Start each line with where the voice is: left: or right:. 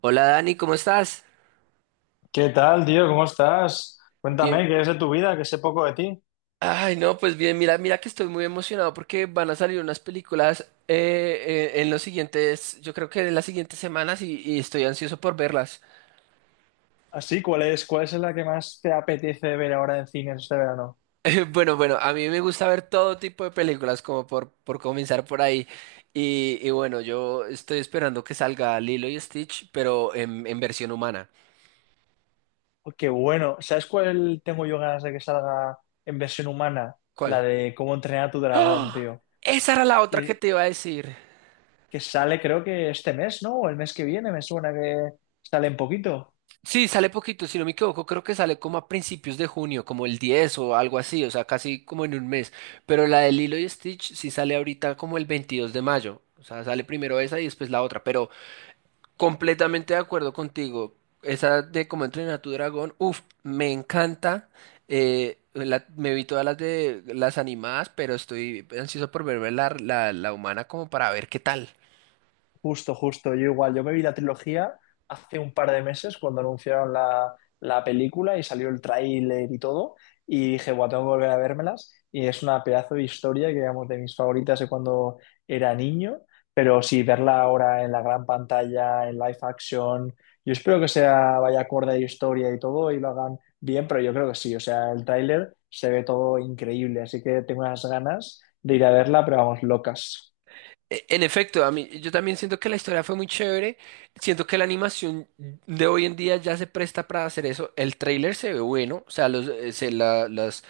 right: Hola Dani, ¿cómo estás?
left: ¿Qué tal, tío? ¿Cómo estás?
right: Bien.
left: Cuéntame, ¿qué es de tu vida? Que sé poco de ti.
right: Ay, no, pues bien, mira, que estoy muy emocionado porque van a salir unas películas en los siguientes, yo creo que en las siguientes semanas y estoy ansioso por verlas.
left: Así, ¿cuál es la que más te apetece ver ahora en cines este verano?
right: Bueno, a mí me gusta ver todo tipo de películas, como por comenzar por ahí. Y bueno, yo estoy esperando que salga Lilo y Stitch, pero en versión humana.
left: Oh, qué bueno. ¿Sabes cuál tengo yo ganas de que salga en versión humana? La
right: ¿Cuál?
left: de cómo entrenar a tu dragón,
right: ¡Ah!
left: tío.
right: Esa era la otra que
left: Que,
right: te iba a decir.
left: que sale creo que este mes, ¿no? O el mes que viene, me suena que sale en poquito.
right: Sí, sale poquito, si no me equivoco, creo que sale como a principios de junio, como el 10 o algo así, o sea, casi como en un mes. Pero la de Lilo y Stitch sí sale ahorita como el 22 de mayo, o sea, sale primero esa y después la otra. Pero completamente de acuerdo contigo, esa de Cómo entrenar a tu dragón, uff, me encanta. Me vi todas las de las animadas, pero estoy ansioso por verme la humana como para ver qué tal.
left: Justo, justo. Yo igual, yo me vi la trilogía hace un par de meses cuando anunciaron la película y salió el tráiler y todo. Y dije, bueno, tengo que volver a vérmelas. Y es una pedazo de historia que, digamos, de mis favoritas de cuando era niño. Pero sí, verla ahora en la gran pantalla, en live action. Yo espero que sea, vaya acorde a la historia y todo y lo hagan bien, pero yo creo que sí. O sea, el tráiler se ve todo increíble. Así que tengo unas ganas de ir a verla, pero vamos, locas.
right: En efecto, a mí, yo también siento que la historia fue muy chévere. Siento que la animación de hoy en día ya se presta para hacer eso. El tráiler se ve bueno, o sea, los, se- la-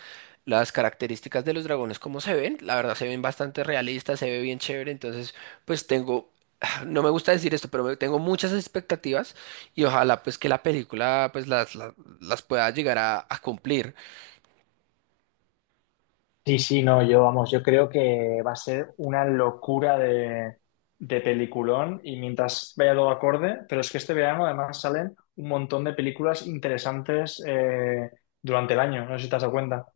right: las características de los dragones, como se ven, la verdad se ven bastante realistas, se ve bien chévere. Entonces, pues tengo, no me gusta decir esto, pero tengo muchas expectativas y ojalá pues que la película pues las pueda llegar a cumplir.
left: Sí, sí, no, yo vamos, yo creo que va a ser una locura de peliculón y mientras vaya todo acorde, pero es que este verano además salen un montón de películas interesantes durante el año, no sé si te has dado cuenta.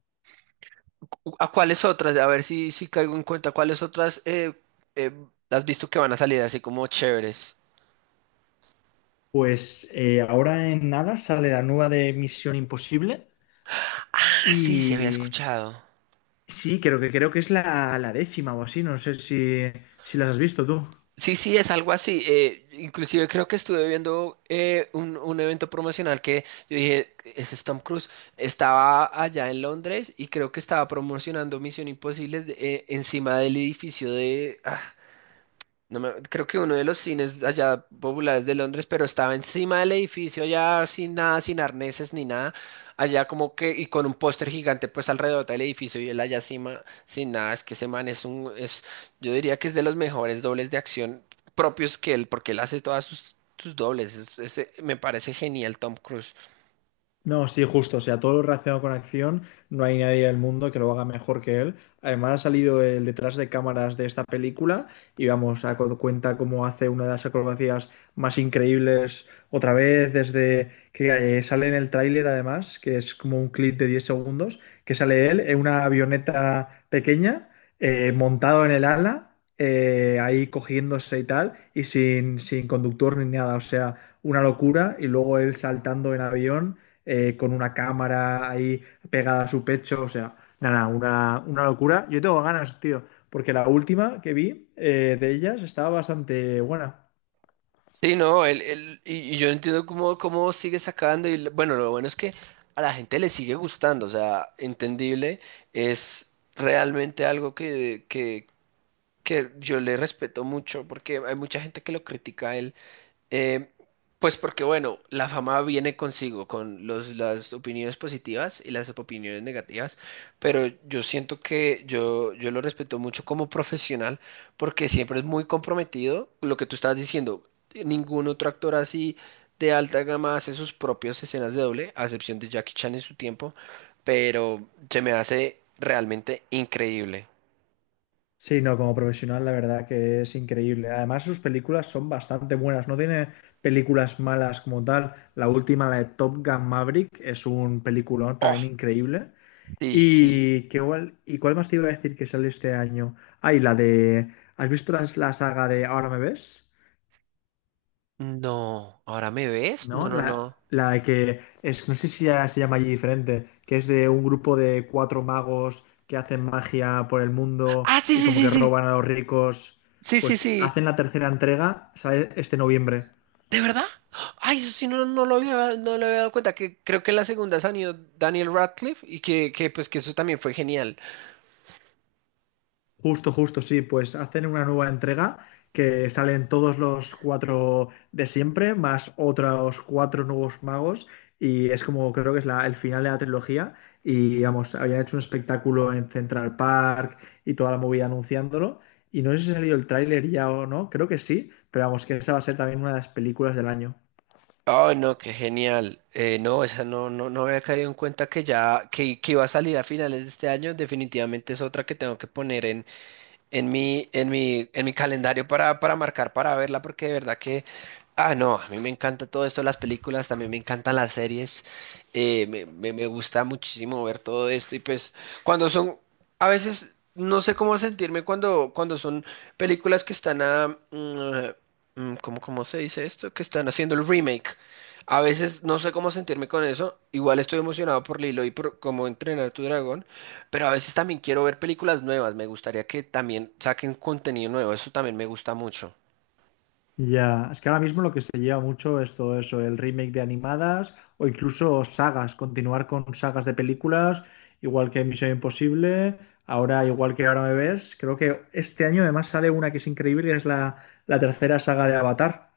right: ¿A cuáles otras? A ver si caigo en cuenta. ¿Cuáles otras eh, has visto que van a salir así como chéveres?
left: Pues ahora en nada sale la nueva de Misión Imposible.
right: Ah, sí, se había
left: Y
right: escuchado.
left: sí, creo que es la, la décima o así, no sé si, si las has visto tú.
right: Sí, sí, es algo así. Inclusive creo que estuve viendo un evento promocional que yo dije, ese es Tom Cruise. Estaba allá en Londres y creo que estaba promocionando Misión Imposible encima del edificio de. No me- Creo que uno de los cines allá populares de Londres, pero estaba encima del edificio allá sin nada, sin arneses ni nada, allá como que y con un póster gigante pues alrededor del edificio y él allá encima sin nada, es que ese man es yo diría que es de los mejores dobles de acción propios que él porque él hace todas sus dobles, ese me parece genial Tom Cruise.
left: No, sí, justo. O sea, todo lo relacionado con acción, no hay nadie del mundo que lo haga mejor que él. Además, ha salido el detrás de cámaras de esta película y vamos, a cuenta cómo hace una de las acrobacias más increíbles otra vez, desde que sale en el tráiler, además, que es como un clip de 10 segundos, que sale él en una avioneta pequeña, montado en el ala, ahí cogiéndose y tal, y sin conductor ni nada. O sea, una locura. Y luego él saltando en avión con una cámara ahí pegada a su pecho, o sea, nada, una locura. Yo tengo ganas, tío, porque la última que vi de ellas estaba bastante buena.
right: Sí, no, y yo entiendo cómo sigue sacando y bueno, lo bueno es que a la gente le sigue gustando, o sea, entendible, es realmente algo que yo le respeto mucho porque hay mucha gente que lo critica a él, eh, pues porque, bueno, la fama viene consigo con las opiniones positivas y las opiniones negativas, pero yo siento que yo lo respeto mucho como profesional porque siempre es muy comprometido lo que tú estabas diciendo. Ningún otro actor así de alta gama hace sus propias escenas de doble, a excepción de Jackie Chan en su tiempo, pero se me hace realmente increíble.
left: Sí, no, como profesional, la verdad que es increíble. Además, sus películas son bastante buenas, no tiene películas malas como tal. La última, la de Top Gun Maverick, es un peliculón también
right: Oh,
left: increíble.
right: sí, sí.
left: ¿Y qué, igual? ¿Y cuál más te iba a decir que sale este año? Ay, la de... ¿Has visto la, la saga de Ahora me ves?
right: No, ¿ahora me ves? No,
left: ¿No?
right: no, no.
left: La que es, no sé si ya se llama allí diferente, que es de un grupo de cuatro magos que hacen magia por el mundo
right: Ah, sí,
left: y
right: sí,
left: como
right: sí,
left: que
right: sí.
left: roban a los ricos.
right: Sí, sí,
left: Pues
right: sí.
left: hacen la tercera entrega, ¿sabes? Este noviembre.
right: ¿De verdad? Ay, eso sí, no lo había, no le había dado cuenta, que creo que en la segunda salió Daniel Radcliffe y que pues que eso también fue genial.
left: Justo, justo, sí, pues hacen una nueva entrega que salen todos los cuatro de siempre, más otros cuatro nuevos magos, y es como creo que es la, el final de la trilogía, y digamos, habían hecho un espectáculo en Central Park y toda la movida anunciándolo, y no sé si ha salido el tráiler ya o no, creo que sí, pero vamos, que esa va a ser también una de las películas del año.
right: Ay, no, qué genial. No, esa no, no, no había caído en cuenta que ya, que iba a salir a finales de este año. Definitivamente es otra que tengo que poner en mi calendario para marcar, para verla, porque de verdad que, ah, no, a mí me encanta todo esto, las películas, también me encantan las series, me gusta muchísimo ver todo esto y pues cuando son, a veces no sé cómo sentirme cuando son películas que están a, ¿cómo, cómo se dice esto? Que están haciendo el remake. A veces no sé cómo sentirme con eso. Igual estoy emocionado por Lilo y por cómo entrenar tu dragón. Pero a veces también quiero ver películas nuevas. Me gustaría que también saquen contenido nuevo. Eso también me gusta mucho.
left: Ya, es que ahora mismo lo que se lleva mucho es todo eso, el remake de animadas o incluso sagas, continuar con sagas de películas, igual que Misión Imposible, ahora igual que Ahora me ves, creo que este año además sale una que es increíble, que es la, la tercera saga de Avatar.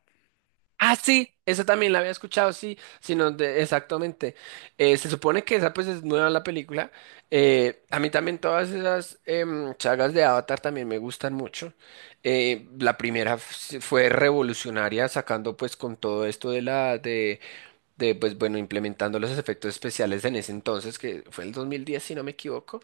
right: Ah, sí, esa también la había escuchado, sí, exactamente. Se supone que esa pues es nueva la película. A mí también todas esas sagas de Avatar también me gustan mucho. La primera fue revolucionaria sacando pues con todo esto de la de, pues bueno, implementando los efectos especiales en ese entonces, que fue el 2010, si no me equivoco,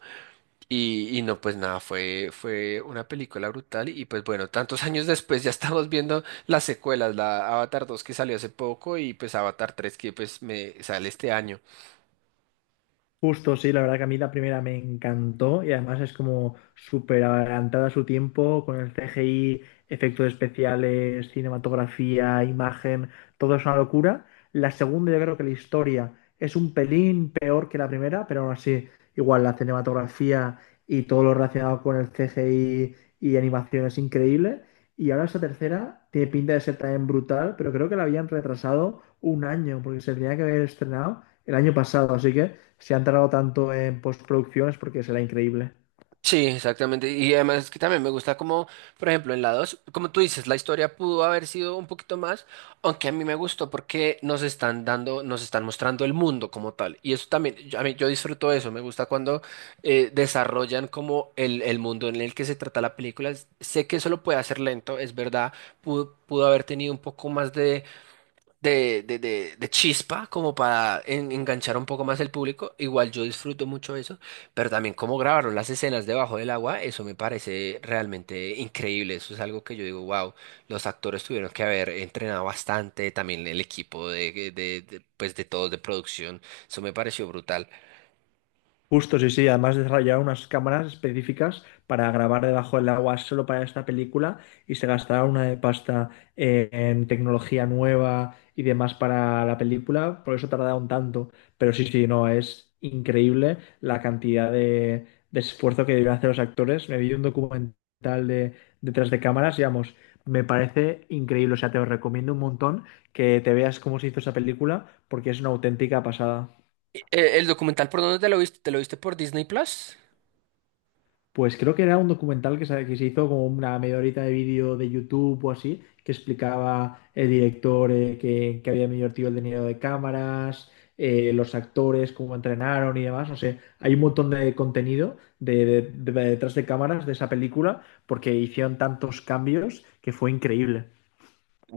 right: y no, pues nada, fue una película brutal, y pues bueno, tantos años después ya estamos viendo las secuelas, la Avatar 2 que salió hace poco, y pues Avatar 3 que pues me sale este año.
left: Justo, sí, la verdad que a mí la primera me encantó y además es como súper adelantada a su tiempo con el CGI, efectos especiales, cinematografía, imagen, todo es una locura. La segunda yo creo que la historia es un pelín peor que la primera, pero aún así igual la cinematografía y todo lo relacionado con el CGI y animación es increíble. Y ahora esta tercera tiene pinta de ser también brutal, pero creo que la habían retrasado un año porque se tenía que haber estrenado el año pasado, así que se han tardado tanto en postproducción es porque será increíble.
right: Sí, exactamente. Y además es que también me gusta como, por ejemplo, en la 2, como tú dices, la historia pudo haber sido un poquito más, aunque a mí me gustó porque nos están dando, nos están mostrando el mundo como tal. Y eso también, yo, a mí, yo disfruto eso, me gusta cuando desarrollan como el mundo en el que se trata la película. Sé que eso lo puede hacer lento, es verdad, pudo haber tenido un poco más de de chispa como para enganchar un poco más el público. Igual yo disfruto mucho eso, pero también cómo grabaron las escenas debajo del agua, eso me parece realmente increíble. Eso es algo que yo digo, wow, los actores tuvieron que haber entrenado bastante, también el equipo pues de todos de producción, eso me pareció brutal.
left: Justo, sí, sí. Además desarrollaron unas cámaras específicas para grabar debajo del agua solo para esta película y se gastaron una de pasta en tecnología nueva y demás para la película, por eso tardaron tanto. Pero sí, sí, no, es increíble la cantidad de esfuerzo que deben hacer los actores. Me vi un documental de detrás de cámaras, digamos, me parece increíble. O sea, te lo recomiendo un montón que te veas cómo se hizo esa película porque es una auténtica pasada.
right: E- ¿El documental por dónde te lo viste? ¿Te lo viste por Disney Plus?
left: Pues creo que era un documental que se hizo como una media horita de vídeo de YouTube o así, que explicaba el director que había invertido el dinero de cámaras, los actores, cómo entrenaron y demás. No sé, hay un montón de contenido de detrás de cámaras de esa película porque hicieron tantos cambios que fue increíble.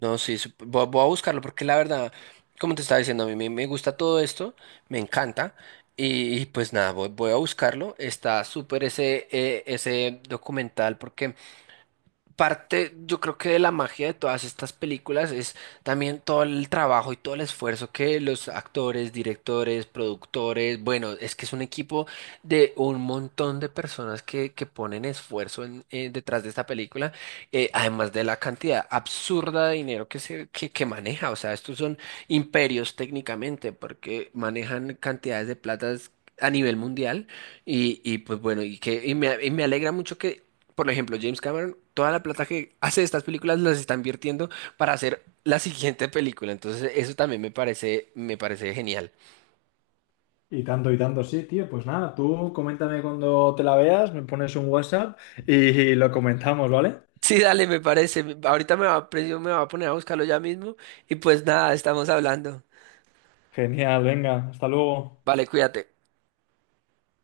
right: No, sí, voy a buscarlo porque la verdad, como te estaba diciendo, a mí me gusta todo esto, me encanta. Y pues nada, voy a buscarlo. Está súper ese, ese documental porque parte, yo creo que de la magia de todas estas películas es también todo el trabajo y todo el esfuerzo que los actores, directores, productores, bueno, es que es un equipo de un montón de personas que ponen esfuerzo detrás de esta película, además de la cantidad absurda de dinero que que maneja, o sea, estos son imperios técnicamente porque manejan cantidades de platas a nivel mundial. Pues bueno, y me alegra mucho que por ejemplo, James Cameron, toda la plata que hace de estas películas las está invirtiendo para hacer la siguiente película. Entonces, eso también me parece genial.
left: Y tanto, sí, tío. Pues nada, tú coméntame cuando te la veas, me pones un WhatsApp y lo comentamos, ¿vale?
right: Sí, dale, me parece. Ahorita me va, a- Me va a poner a buscarlo ya mismo. Y pues nada, estamos hablando.
left: Genial, venga, hasta luego.
right: Vale, cuídate.